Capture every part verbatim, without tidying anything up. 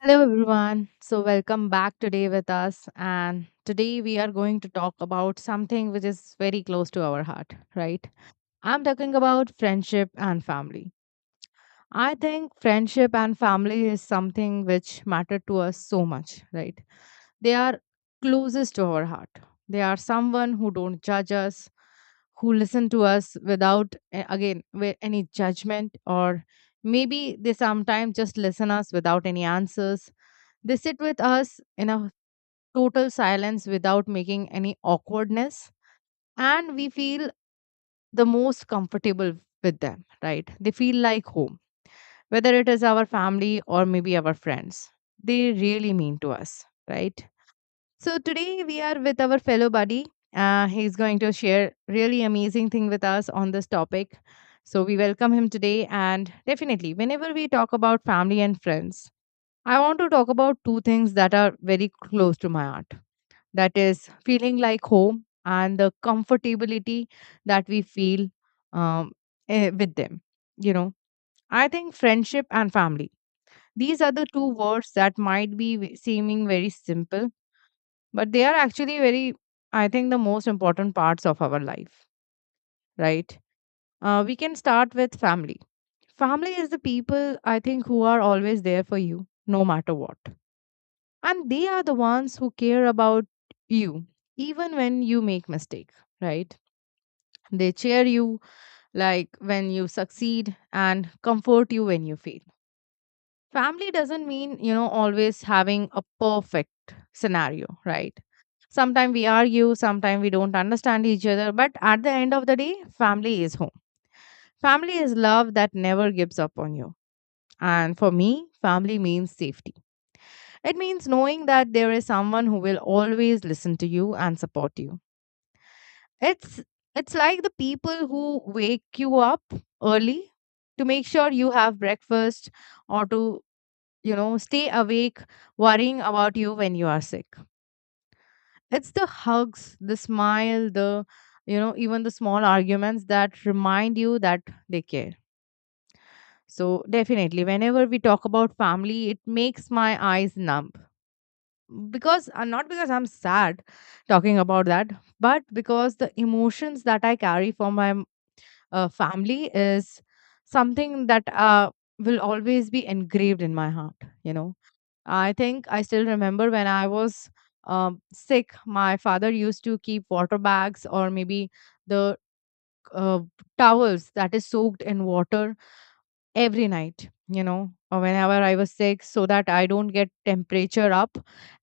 Hello, everyone. So, welcome back today with us. And today we are going to talk about something which is very close to our heart, right? I'm talking about friendship and family. I think friendship and family is something which matter to us so much, right? They are closest to our heart. They are someone who don't judge us, who listen to us without, eh, again, with any judgment, or maybe they sometimes just listen us without any answers. They sit with us in a total silence without making any awkwardness, and we feel the most comfortable with them, right? They feel like home, whether it is our family or maybe our friends. They really mean to us, right? So today we are with our fellow buddy. Uh, he's going to share really amazing thing with us on this topic. So we welcome him today, and definitely, whenever we talk about family and friends, I want to talk about two things that are very close to my heart. That is feeling like home and the comfortability that we feel um, eh, with them you know I think friendship and family, these are the two words that might be ve- seeming very simple, but they are actually very, I think, the most important parts of our life, right? Uh, we can start with family. Family is the people, I think, who are always there for you no matter what. And they are the ones who care about you even when you make mistake, right? They cheer you like when you succeed and comfort you when you fail. Family doesn't mean, you know, always having a perfect scenario, right? Sometimes we argue, sometimes we don't understand each other, but at the end of the day, family is home. Family is love that never gives up on you. And for me, family means safety. It means knowing that there is someone who will always listen to you and support you. It's it's like the people who wake you up early to make sure you have breakfast or to, you know, stay awake worrying about you when you are sick. It's the hugs, the smile, the you know, even the small arguments that remind you that they care. So definitely whenever we talk about family, it makes my eyes numb. Because uh, not because I'm sad talking about that, but because the emotions that I carry for my uh, family is something that uh, will always be engraved in my heart. You know, I think I still remember when I was um, sick, my father used to keep water bags or maybe the uh, towels that is soaked in water every night, you know, or whenever I was sick, so that I don't get temperature up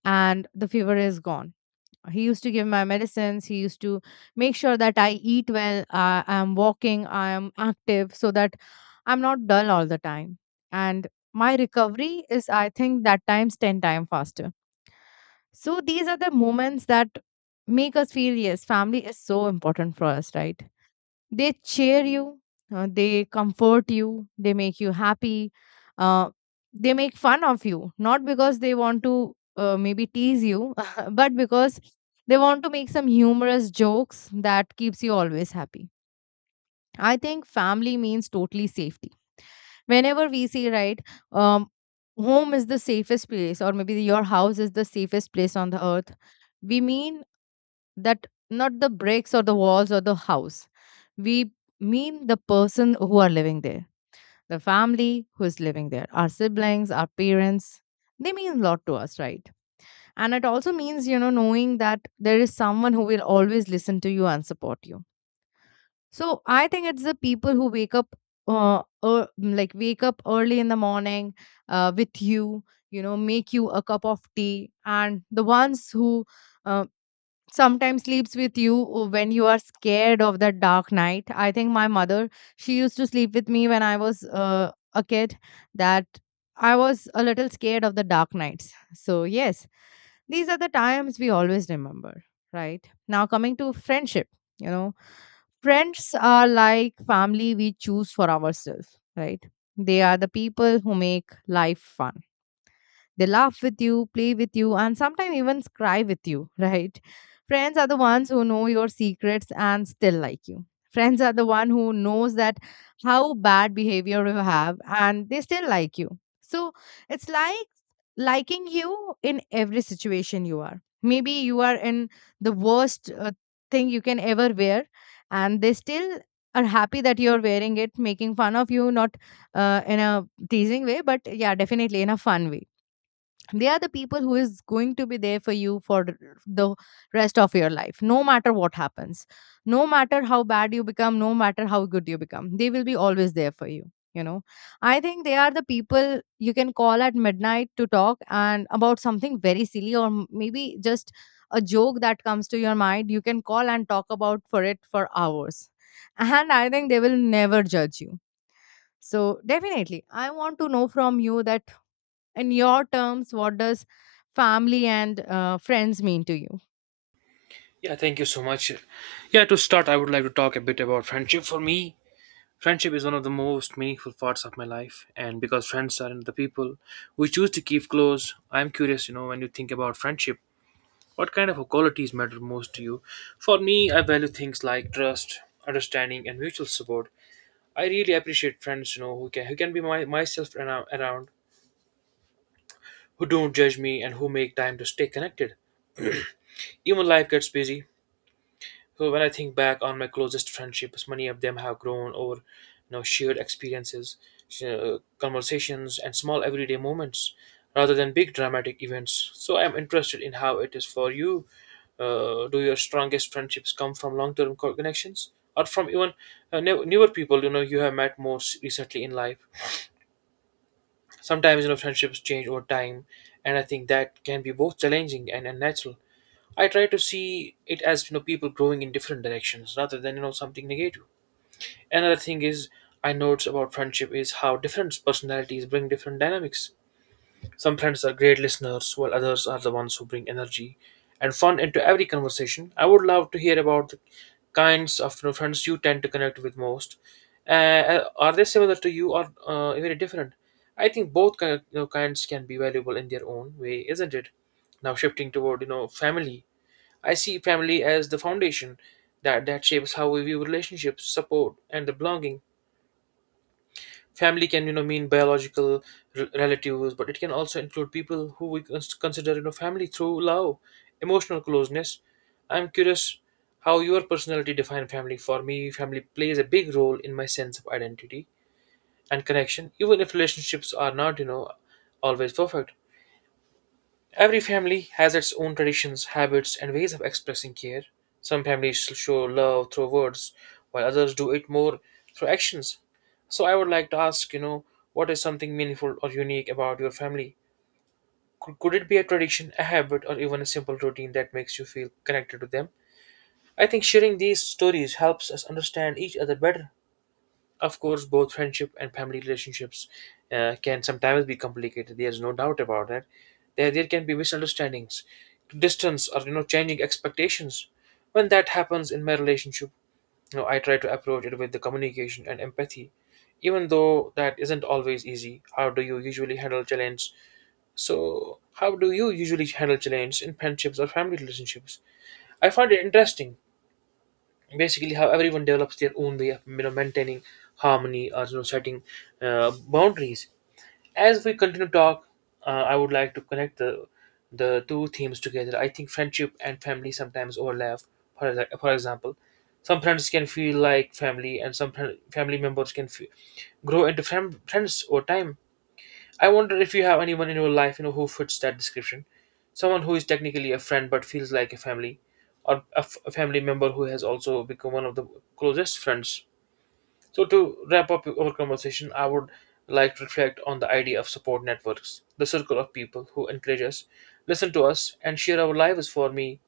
and the fever is gone he used to give my medicines he used to make sure that I eat well, uh, I'm walking, I'm active, so that I'm not dull all the time. And my recovery is, I think, that times ten times faster. So these are the moments that make us feel, yes, family is so important for us, right? They cheer you, uh, they comfort you, they make you happy, uh, they make fun of you, not because they want to uh, maybe tease you, but because they want to make some humorous jokes that keeps you always happy. I think family means totally safety. Whenever we say, right, um, home is the safest place, or maybe your house is the safest place on the earth. We mean that not the bricks or the walls or the house. We mean the person who are living there, the family who is living there, our siblings, our parents, they mean a lot to us, right? And it also means, you know knowing that there is someone who will always listen to you and support you. So I think it's the people who wake up uh, uh like wake up early in the morning, uh, with you, you know make you a cup of tea, and the ones who uh, sometimes sleeps with you uh, when you are scared of the dark night. I think my mother, she used to sleep with me when I was uh, a kid, that I was a little scared of the dark nights. So yes, these are the times we always remember, right? Now coming to friendship, you know friends are like family we choose for ourselves, right? They are the people who make life fun. They laugh with you, play with you, and sometimes even cry with you, right? Friends are the ones who know your secrets and still like you. Friends are the one who knows that how bad behavior you have and they still like you. So it's like liking you in every situation you are. Maybe you are in the worst uh, thing you can ever wear and they still are happy that you're wearing it, making fun of you, not uh, in a teasing way, but yeah, definitely in a fun way. They are the people who is going to be there for you for the rest of your life, no matter what happens, no matter how bad you become, no matter how good you become, they will be always there for you you know I think they are the people you can call at midnight to talk, and about something very silly or m- maybe just a joke that comes to your mind. You can call and talk about for it for hours, and I think they will never judge you. So definitely I want to know from you that in your terms what does family and uh, friends mean to you. Yeah, thank you so much. Yeah, to start, I would like to talk a bit about friendship. For me, friendship is one of the most meaningful parts of my life, and because friends are the people we choose to keep close, I'm curious, you know, when you think about friendship, what kind of qualities matter most to you? For me, I value things like trust, understanding, and mutual support. I really appreciate friends, you know, who can who can be my myself around, around, who don't judge me, and who make time to stay connected. Even life gets busy. So when I think back on my closest friendships, many of them have grown over you know, shared experiences, uh, conversations, and small everyday moments rather than big dramatic events. So I'm interested in how it is for you. Uh, do your strongest friendships come from long-term co- connections? Or from even uh, new- newer people, you know, you have met more s- recently in life. Sometimes, you know, friendships change over time, and I think that can be both challenging and unnatural. I try to see it as you know people growing in different directions rather than you know something negative. Another thing is I notice about friendship is how different personalities bring different dynamics. Some friends are great listeners, while others are the ones who bring energy and fun into every conversation. I would love to hear about the kinds of you know, friends you tend to connect with most. Uh, uh, are they similar to you or uh, very different? I think both kind you know, kinds can be valuable in their own way, isn't it? Now shifting toward you know family. I see family as the foundation that, that shapes how we view relationships, support, and the belonging. Family can, you know, mean biological re- relatives, but it can also include people who we cons- consider, you know, family through love, emotional closeness. I'm curious how your personality define family. For me, family plays a big role in my sense of identity and connection, even if relationships are not, you know, always perfect. Every family has its own traditions, habits, and ways of expressing care. Some families show love through words, while others do it more through actions. So I would like to ask, you know, what is something meaningful or unique about your family? Could, could it be a tradition, a habit, or even a simple routine that makes you feel connected to them? I think sharing these stories helps us understand each other better. Of course, both friendship and family relationships uh, can sometimes be complicated. There's no doubt about that. There, there can be misunderstandings, distance, or you know, changing expectations. When that happens in my relationship, you know, I try to approach it with the communication and empathy, even though that isn't always easy. How do you usually handle challenge? So, how do you usually handle challenge in friendships or family relationships? I find it interesting basically how everyone develops their own way of you know maintaining harmony or you know setting uh, boundaries. As we continue to talk, uh, I would like to connect the the two themes together. I think friendship and family sometimes overlap. For, exa- for example, some friends can feel like family, and some fri- family members can fe- grow into friend, friends over time. I wonder if you have anyone in your life, you know, who fits that description. Someone who is technically a friend but feels like a family, or a, f- a family member who has also become one of the closest friends. So to wrap up our conversation, I would like to reflect on the idea of support networks, the circle of people who encourage us, listen to us, and share our lives. For me,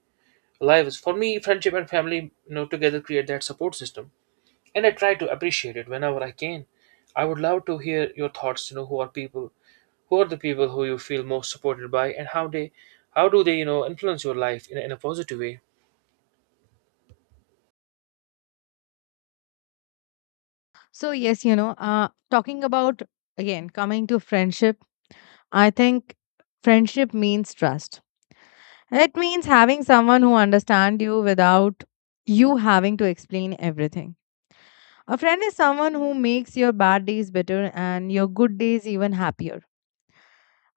lives for me, friendship and family, you know, together create that support system, and I try to appreciate it whenever I can. I would love to hear your thoughts. You know, who are people who are the people who you feel most supported by, and how they how do they you know influence your life in, a- in a positive way? So yes, you know uh, talking about again coming to friendship, I think friendship means trust. It means having someone who understands you without you having to explain everything. A friend is someone who makes your bad days better and your good days even happier.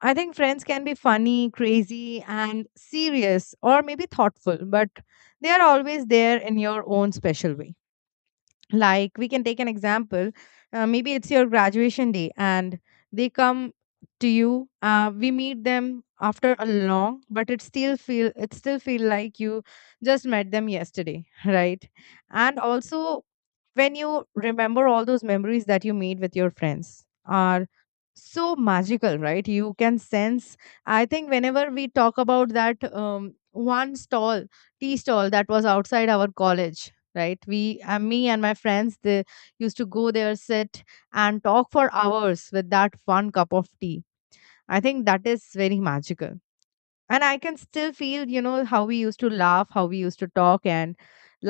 I think friends can be funny, crazy, and serious or maybe thoughtful, but they are always there in your own special way. Like we can take an example, uh, maybe it's your graduation day and they come to you uh, We meet them after a long but it still feel it still feel like you just met them yesterday, right? And also, when you remember all those memories that you made with your friends, are so magical, right? You can sense, I think, whenever we talk about that um, one stall tea stall that was outside our college, right? we uh, Me and my friends, they used to go there, sit and talk for hours with that one cup of tea. I think that is very magical. And I can still feel, you know how we used to laugh, how we used to talk, and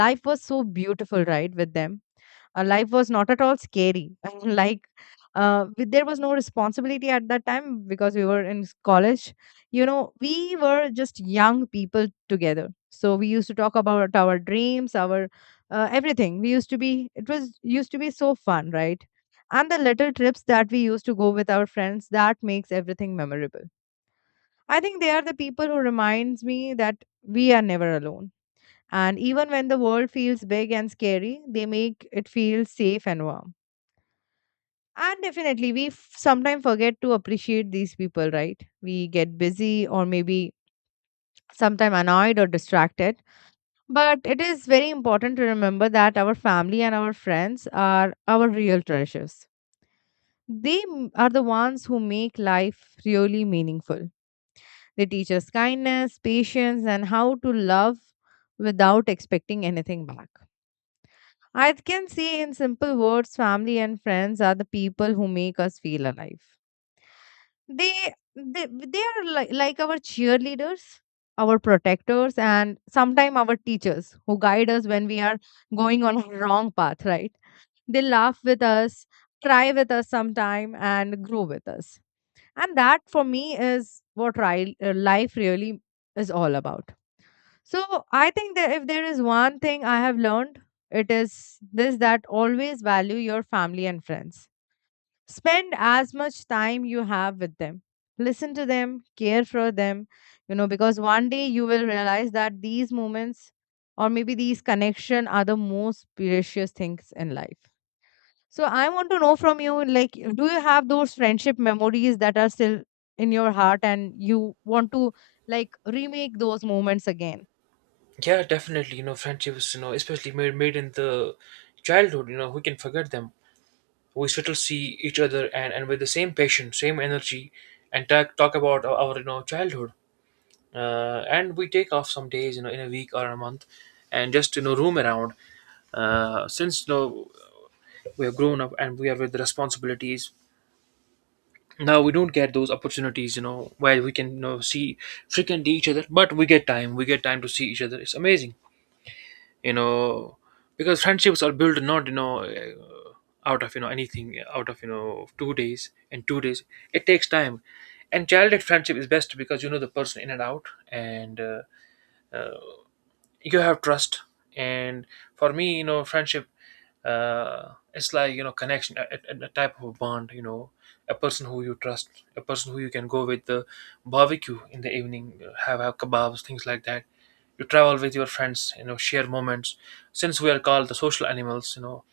life was so beautiful, right, with them. Uh, life was not at all scary. I mean, like, uh, with- there was no responsibility at that time because we were in s- college. You know, we were just young people together. So we used to talk about our dreams, our uh, everything. We used to be, it was used to be so fun, right? And the little trips that we used to go with our friends, that makes everything memorable. I think they are the people who reminds me that we are never alone. And even when the world feels big and scary, they make it feel safe and warm. And definitely, we f- sometimes forget to appreciate these people, right? We get busy or maybe sometimes annoyed or distracted. But it is very important to remember that our family and our friends are our real treasures. They m- are the ones who make life really meaningful. They teach us kindness, patience, and how to love without expecting anything back. I can say in simple words, family and friends are the people who make us feel alive. They they they are like like our cheerleaders, our protectors, and sometimes our teachers who guide us when we are going on a wrong path, right? They laugh with us, cry with us sometime, and grow with us. And that for me is what ri- uh, life really is all about. So I think that if there is one thing I have learned, it is this that always value your family and friends. Spend as much time you have with them. Listen to them, care for them, you know because one day you will realize that these moments or maybe these connection are the most precious things in life. So I want to know from you, like, do you have those friendship memories that are still in your heart and you want to, like, remake those moments again? Yeah, definitely, you know friendships, you know especially made made in the childhood, you know we can forget them. We still see each other, and and with the same passion, same energy, and talk talk about our, our, you know childhood. Uh, and we take off some days, you know in a week or a month, and just you know roam around. Uh, since you know we have grown up and we are with responsibilities now, we don't get those opportunities, you know where we can you know see frequently each other, but we get time we get time to see each other. It's amazing you know because friendships are built, not you know uh, out of you know anything, out of you know two days and two days. It takes time. And childhood friendship is best because you know the person in and out, and uh, you have trust. And for me, you know friendship, uh, it's like, you know connection, a, a, a type of a bond you know a person who you trust, a person who you can go with the barbecue in the evening, you know, have have kebabs, things like that. You travel with your friends, you know share moments, since we are called the social animals. you know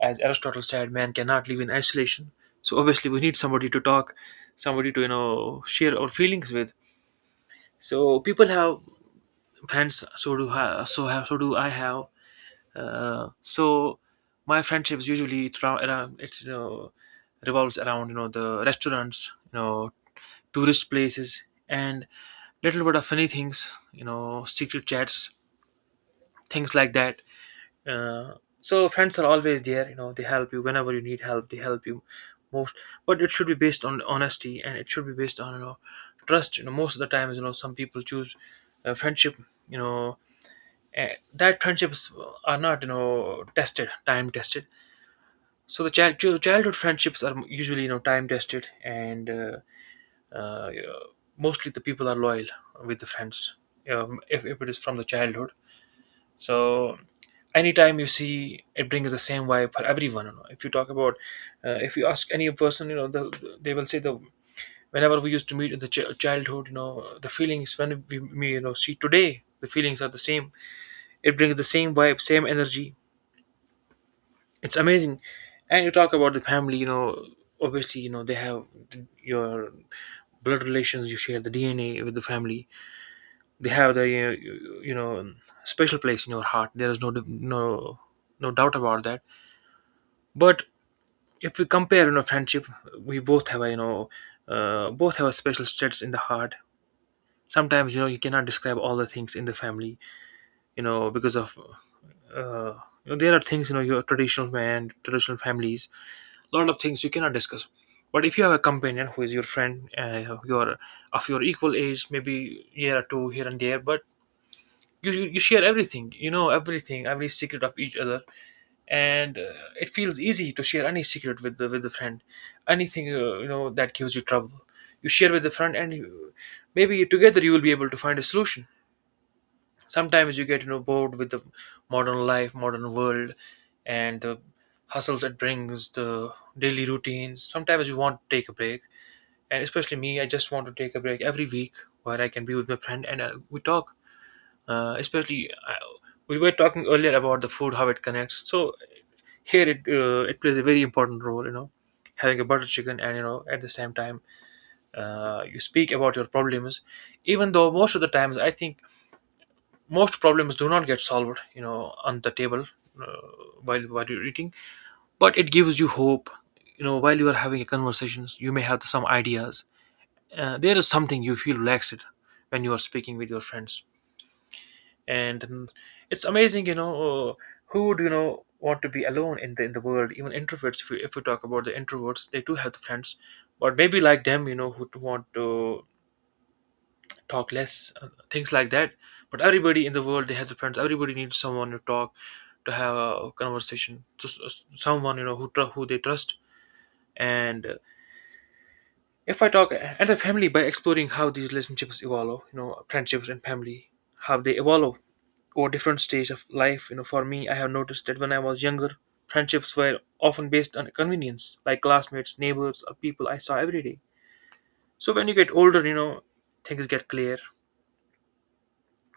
As Aristotle said, man cannot live in isolation. So obviously we need somebody to talk, somebody to you know share our feelings with. So people have friends, so do I, so have so do I have. Uh, so my friendships, usually, it's around, around, it's you know revolves around, you know the restaurants, you know tourist places, and little bit of funny things, you know secret chats, things like that. Uh, so friends are always there. You know they help you whenever you need help. They help you most, but it should be based on honesty, and it should be based on, you know trust. You know most of the times, you know some people choose uh, friendship. You know eh, that friendships are not, you know tested, time tested. So the child chil- childhood friendships are usually, you know time tested, and uh, uh, yeah, mostly the people are loyal with the friends, um, if, if it is from the childhood. So anytime you see, it brings the same vibe for everyone you know. If you talk about uh, if you ask any person, you know the, they will say the whenever we used to meet in the ch- childhood, you know the feelings when we, we you know see today, the feelings are the same. It brings the same vibe, same energy. It's amazing. And you talk about the family, you know, obviously, you know, they have th- your blood relations. You share the D N A with the family. They have the, uh, you know, special place in your heart. There is no, diff- no, no doubt about that. But if we compare, you know, friendship, we both have, a, you know, uh, both have a special status in the heart. Sometimes, you know, you cannot describe all the things in the family, you know, because of, uh, you know, there are things, you know, your traditional man, traditional families. A lot of things you cannot discuss. But if you have a companion who is your friend, uh, your of your equal age, maybe year or two here and there, but you, you you share everything, you know everything, every secret of each other. And uh, it feels easy to share any secret with the with the friend. Anything uh, you know that gives you trouble, you share with the friend, and you, maybe together you will be able to find a solution. Sometimes you get, you know bored with the modern life, modern world, and the hustles it brings, the daily routines. Sometimes you want to take a break, and especially me, I just want to take a break every week, where I can be with my friend, and uh, we talk. Uh, especially, uh, we were talking earlier about the food, how it connects. So here it uh, it plays a very important role, you know having a butter chicken and you know at the same time, uh, you speak about your problems. Even though most of the times I think most problems do not get solved, you know on the table, uh, while while you're eating. But it gives you hope. You know while you are having a conversations, you may have some ideas. Uh, there is something, you feel relaxed when you are speaking with your friends, and mm, it's amazing, you know uh, who would you know want to be alone in the in the world. Even introverts, if we, if we talk about the introverts, they do have the friends. But maybe like them, you know who want to talk less, uh, things like that. But everybody in the world, they has a friends. Everybody needs someone to talk, to have a conversation. So s- s- someone, you know who tr- who they trust. And uh, If I talk at the family by exploring how these relationships evolve, you know, friendships and family, how they evolve over different stage of life. You know, for me, I have noticed that when I was younger, friendships were often based on convenience, like classmates, neighbors, or people I saw every day. So when you get older, you know, things get clear.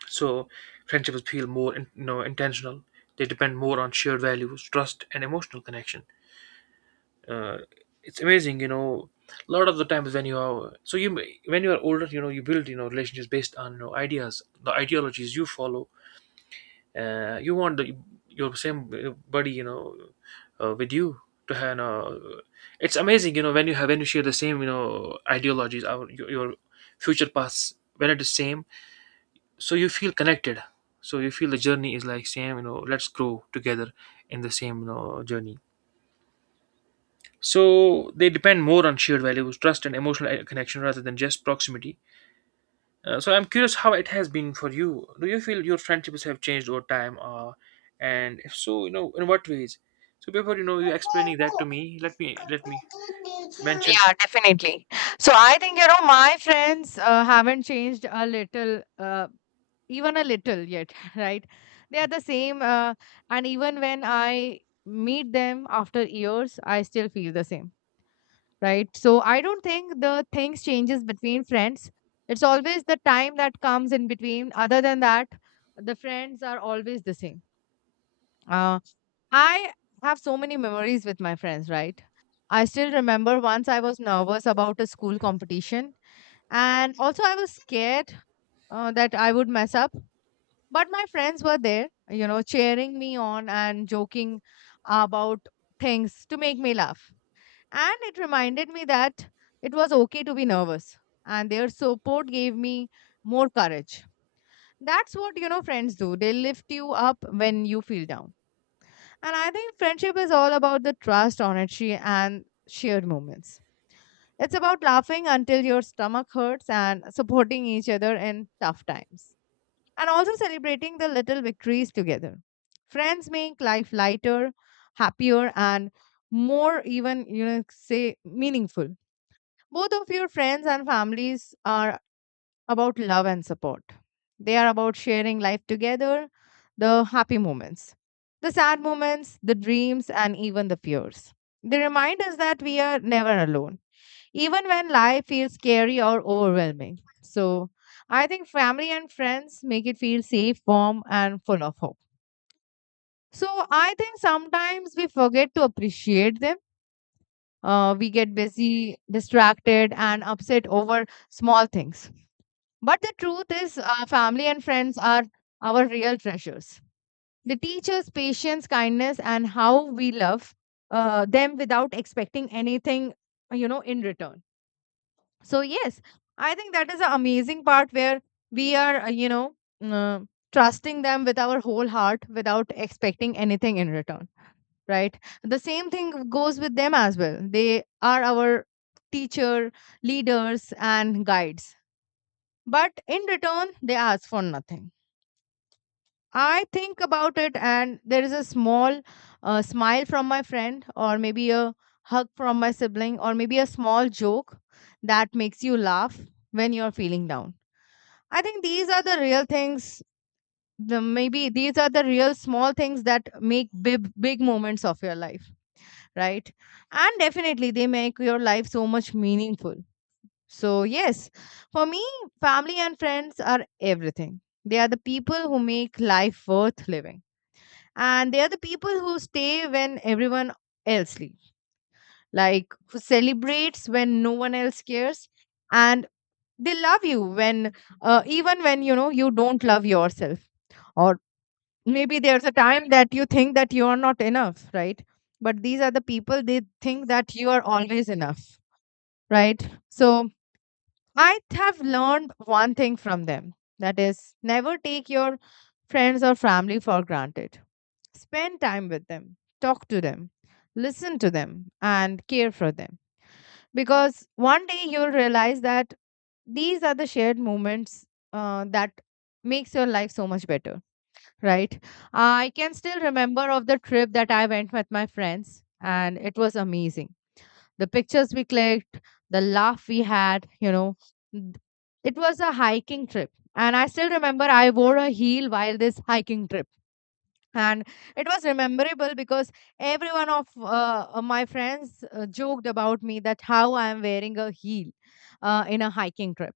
So friendships feel more in, you know, intentional. They depend more on shared values, trust, and emotional connection. Uh, it's amazing, you know. A lot of the times when you are so you when you are older, you know, you build you know relationships based on you know ideas, the ideologies you follow. Uh, you want the, your same uh, buddy, you know, uh, with you to have. You know, it's amazing, you know, when you have when you share the same you know ideologies, our your, your future paths when it is same. So you feel connected. So you feel the journey is like same, you know let's grow together in the same, you know journey. So they depend more on shared values, trust, and emotional uh, connection rather than just proximity. Uh, so I'm curious, how it has been for you? Do you feel your friendships have changed over time? Uh, and if so, you know in what ways? So before, you know you explaining that to me, let me let me mention. Yeah, definitely. So I think, you know, my friends uh, haven't changed a little, uh, even a little yet, right? They are the same. Uh, and even when I meet them after years, I still feel the same, right? So I don't think the things changes between friends. It's always the time that comes in between. Other than that, the friends are always the same. Uh, I have so many memories with my friends, right? I still remember once I was nervous about a school competition, and also I was scared uh, that I would mess up. But my friends were there, you know, cheering me on and joking about things to make me laugh. And it reminded me that it was okay to be nervous, and their support gave me more courage. That's what, you know, friends do. They lift you up when you feel down. And I think friendship is all about the trust, honesty, and shared moments. It's about laughing until your stomach hurts and supporting each other in tough times. And also celebrating the little victories together. Friends make life lighter, happier, and more even, you know, say meaningful. Both of your friends and families are about love and support. They are about sharing life together, the happy moments, the sad moments, the dreams, and even the fears. They remind us that we are never alone even when life feels scary or overwhelming. So, I think family and friends make it feel safe, warm, and full of hope. So, I think sometimes we forget to appreciate them. Uh, we get busy, distracted, and upset over small things. But the truth is, uh, family and friends are our real treasures. They teach us patience, kindness, and how we love uh, them without expecting anything, you know, in return. So yes, I think that is the amazing part where we are, uh, you know, uh, trusting them with our whole heart without expecting anything in return, right? The same thing goes with them as well. They are our teacher, leaders, and guides, but in return, they ask for nothing. I think about it, and there is a small uh, smile from my friend, or maybe a hug from my sibling, or maybe a small joke that makes you laugh when you're feeling down. I think these are the real things. The, maybe these are the real small things that make big big moments of your life, right? And definitely they make your life so much meaningful. So yes, for me, family and friends are everything. They are the people who make life worth living, and they are the people who stay when everyone else leaves, like who celebrates when no one else cares, and they love you when uh, even when you know you don't love yourself, or maybe there's a time that you think that you are not enough, right? But these are the people, they think that you are always enough, right? So I have learned one thing from them, that is never take your friends or family for granted. Spend time with them, talk to them, listen to them and care for them, because one day you'll realize that these are the shared moments uh, that makes your life so much better, right? I can still remember of the trip that I went with my friends and it was amazing, the pictures we clicked, the laugh we had you know Th- it was a hiking trip, and I still remember I wore a heel while this hiking trip, and it was memorable because every one of uh, uh, my friends uh, joked about me that how I am wearing a heel uh, in a hiking trip.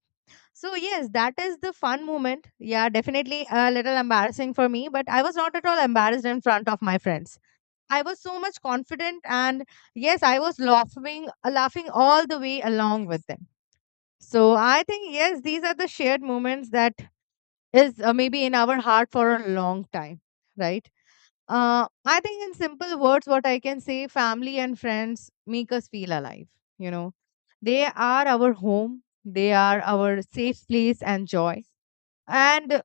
So yes, that is the fun moment. Yeah, definitely a little embarrassing for me, but I was not at all embarrassed in front of my friends. I was so much confident, and yes, I was laughing, uh, laughing all the way along with them. So I think yes, these are the shared moments that is uh, maybe in our heart for a long time, right? Uh, I think in simple words, what I can say, family and friends make us feel alive. You know, they are our home, they are our safe place and joy, and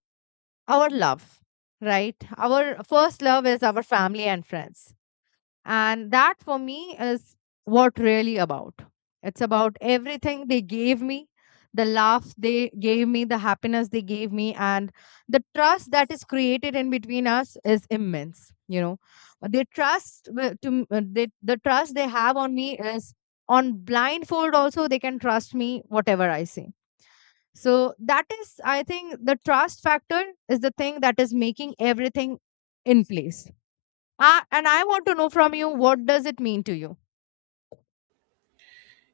our love, right? Our first love is our family and friends. And that for me is what really about. It's about everything they gave me, the laugh they gave me, the happiness they gave me, and the trust that is created in between us is immense. You know, they trust wi- to m- uh, they, the trust they have on me is on blindfold, also they can trust me whatever I say, so that is, I think, the trust factor is the thing that is making everything in place. Uh, and I want to know from you, what does it mean to you?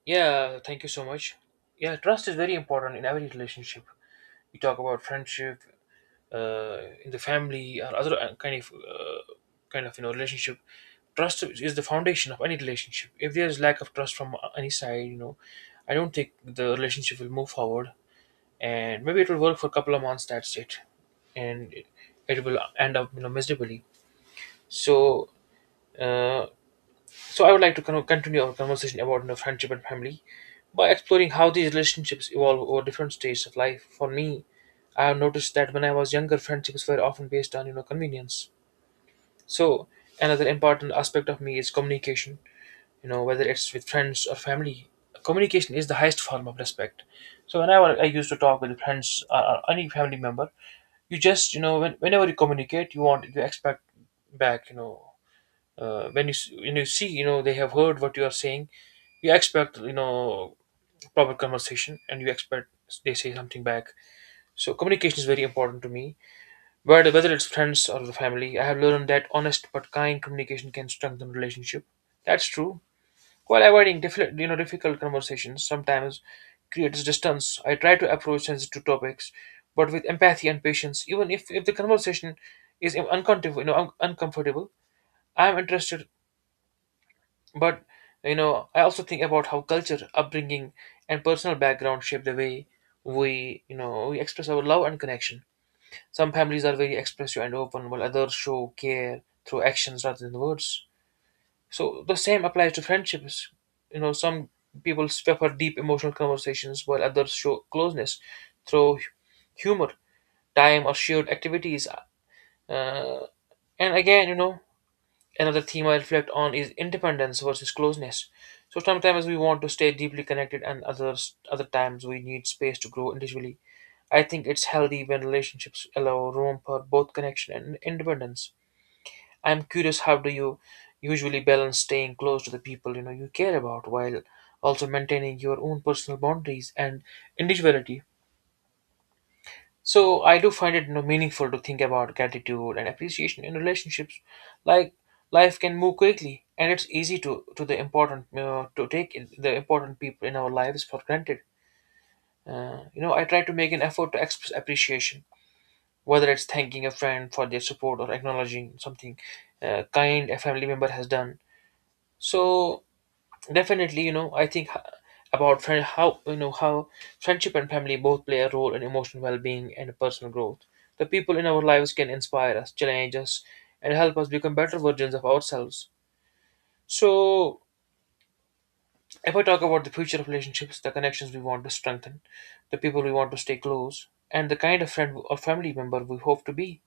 Yeah, thank you so much. Yeah, trust is very important in every relationship. You talk about friendship, uh, in the family or other uh, kind of, uh, kind of, you know relationship. Trust is the foundation of any relationship. If there is lack of trust from any side, you know I don't think the relationship will move forward. And maybe it will work for a couple of months, that's it. and it, it will end up, you know miserably. So uh, so I would like to con- continue our conversation about, you know, friendship and family by exploring how these relationships evolve over different stages of life. For me, I have noticed that when I was younger, friendships were often based on you know convenience. So another important aspect of me is communication. You know, whether it's with friends or family, communication is the highest form of respect. So whenever I used to talk with friends or, or any family member, you just you know when, whenever you communicate, you want you expect back. You know, uh, when you s- when you see, you know, they have heard what you are saying, you expect, you know, proper conversation, and you expect they say something back. So communication is very important to me. Whether whether it's friends or the family, I have learned that honest but kind communication can strengthen relationship. That's true. While avoiding difficult, you know difficult conversations sometimes creates distance, I try to approach sensitive topics but with empathy and patience, even if, if the conversation is uncomfortable, you know un- uncomfortable. I am interested. But you know, I also think about how culture, upbringing, and personal background shape the way we, you know, we express our love and connection. Some families are very expressive and open, while others show care through actions rather than words. So the same applies to friendships. You know, some people prefer deep emotional conversations, while others show closeness through hu- humor, time, or shared activities. Uh, and again, you know, another theme I reflect on is independence versus closeness. So sometimes we want to stay deeply connected, and others other times we need space to grow individually. I think it's healthy when relationships allow room for both connection and independence. I'm curious, how do you usually balance staying close to the people, you know you care about while also maintaining your own personal boundaries and individuality? So I do find it, you know, meaningful to think about gratitude and appreciation in relationships. Like, life can move quickly, and it's easy to to the important, you know, to take in- the important people in our lives for granted. Uh, you know, I try to make an effort to express appreciation, whether it's thanking a friend for their support or acknowledging something uh, kind a family member has done. So definitely, you know I think h- about friend, how, you know how friendship and family both play a role in emotional well-being and personal growth. The people in our lives can inspire us, challenge us, and help us become better versions of ourselves. So if I talk about the future of relationships, the connections we want to strengthen, the people we want to stay close, and the kind of friend or family member we hope to be,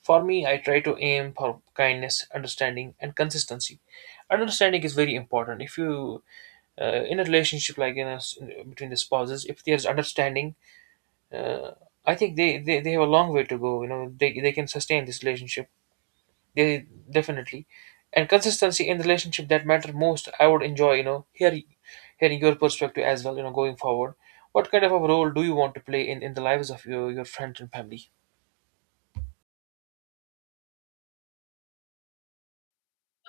for me, I try to aim for kindness, understanding, and consistency. Understanding is very important if you, uh, in a relationship, like in us between the spouses, if there's understanding, uh, I think they, they they have a long way to go. You know, they, they can sustain this relationship. They definitely. And consistency in the relationship, that matter most. I would enjoy, you know hearing hearing your perspective as well, you know, going forward. What kind of a role do you want to play in in the lives of your your friends and family?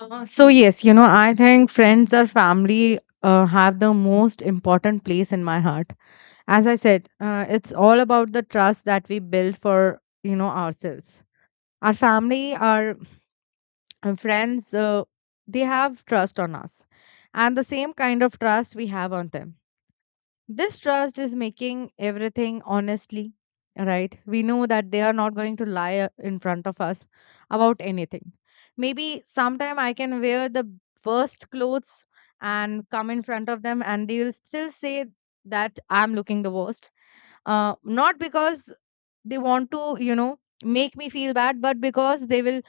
Uh, so yes, you know, I think friends or family uh, have the most important place in my heart. As I said, uh, it's all about the trust that we build for you know ourselves. Our family, our uh, friends, uh, they have trust on us, and the same kind of trust we have on them. This trust is making everything honestly, right? We know that they are not going to lie uh, in front of us about anything. Maybe sometime I can wear the worst clothes and come in front of them, and they will still say that I'm looking the worst. Uh, not because they want to, you know, make me feel bad, but because they will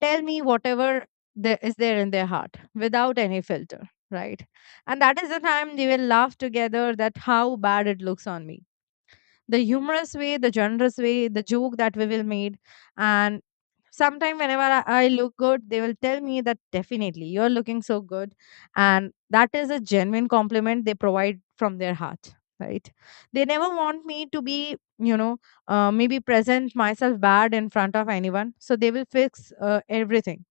tell me whatever there is there in their heart without any filter, right? And that is the time they will laugh together that how bad it looks on me, the humorous way, the generous way, the joke that we will made. And sometime whenever I, I look good, they will tell me that definitely you're looking so good. And that is a genuine compliment they provide from their heart, right? They never want me to be, you know, uh, maybe present myself bad in front of anyone. So they will fix uh, everything.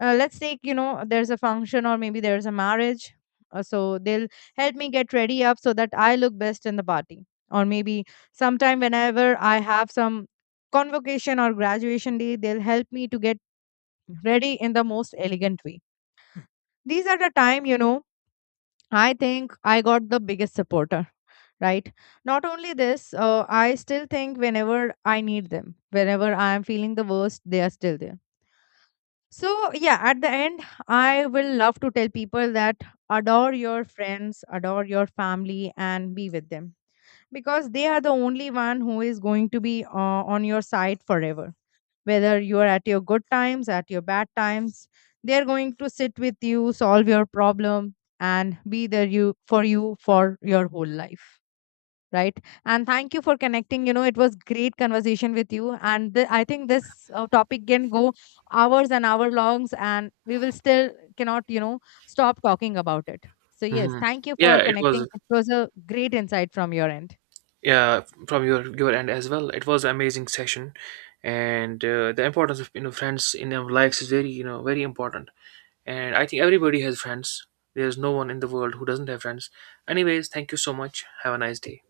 Uh, let's take, you know, there's a function or maybe there's a marriage. Uh, so they'll help me get ready up so that I look best in the party. Or maybe sometime whenever I have some convocation or graduation day, they'll help me to get ready in the most elegant way. These are the time, you know, I think I got the biggest supporter, right? Not only this, uh, I still think whenever I need them, whenever I am feeling the worst, they are still there. So yeah, at the end, I will love to tell people that adore your friends, adore your family and be with them, because they are the only one who is going to be uh, on your side forever, whether you are at your good times, at your bad times, they're going to sit with you, solve your problem, and be there you for you for your whole life, right? And thank you for connecting, you know, it was great conversation with you and th- I think this uh, topic can go hours and hour longs, and we will still cannot, you know, stop talking about it. So yes, Hmm. thank you Yeah, for it connecting, was. it was a great insight from your end. Yeah, from your your end as well, it was an amazing session. And uh, the importance of, you know friends in our lives is very, you know very important. And I think everybody has friends. There's no one in the world who doesn't have friends. Anyways, thank you so much. Have a nice day.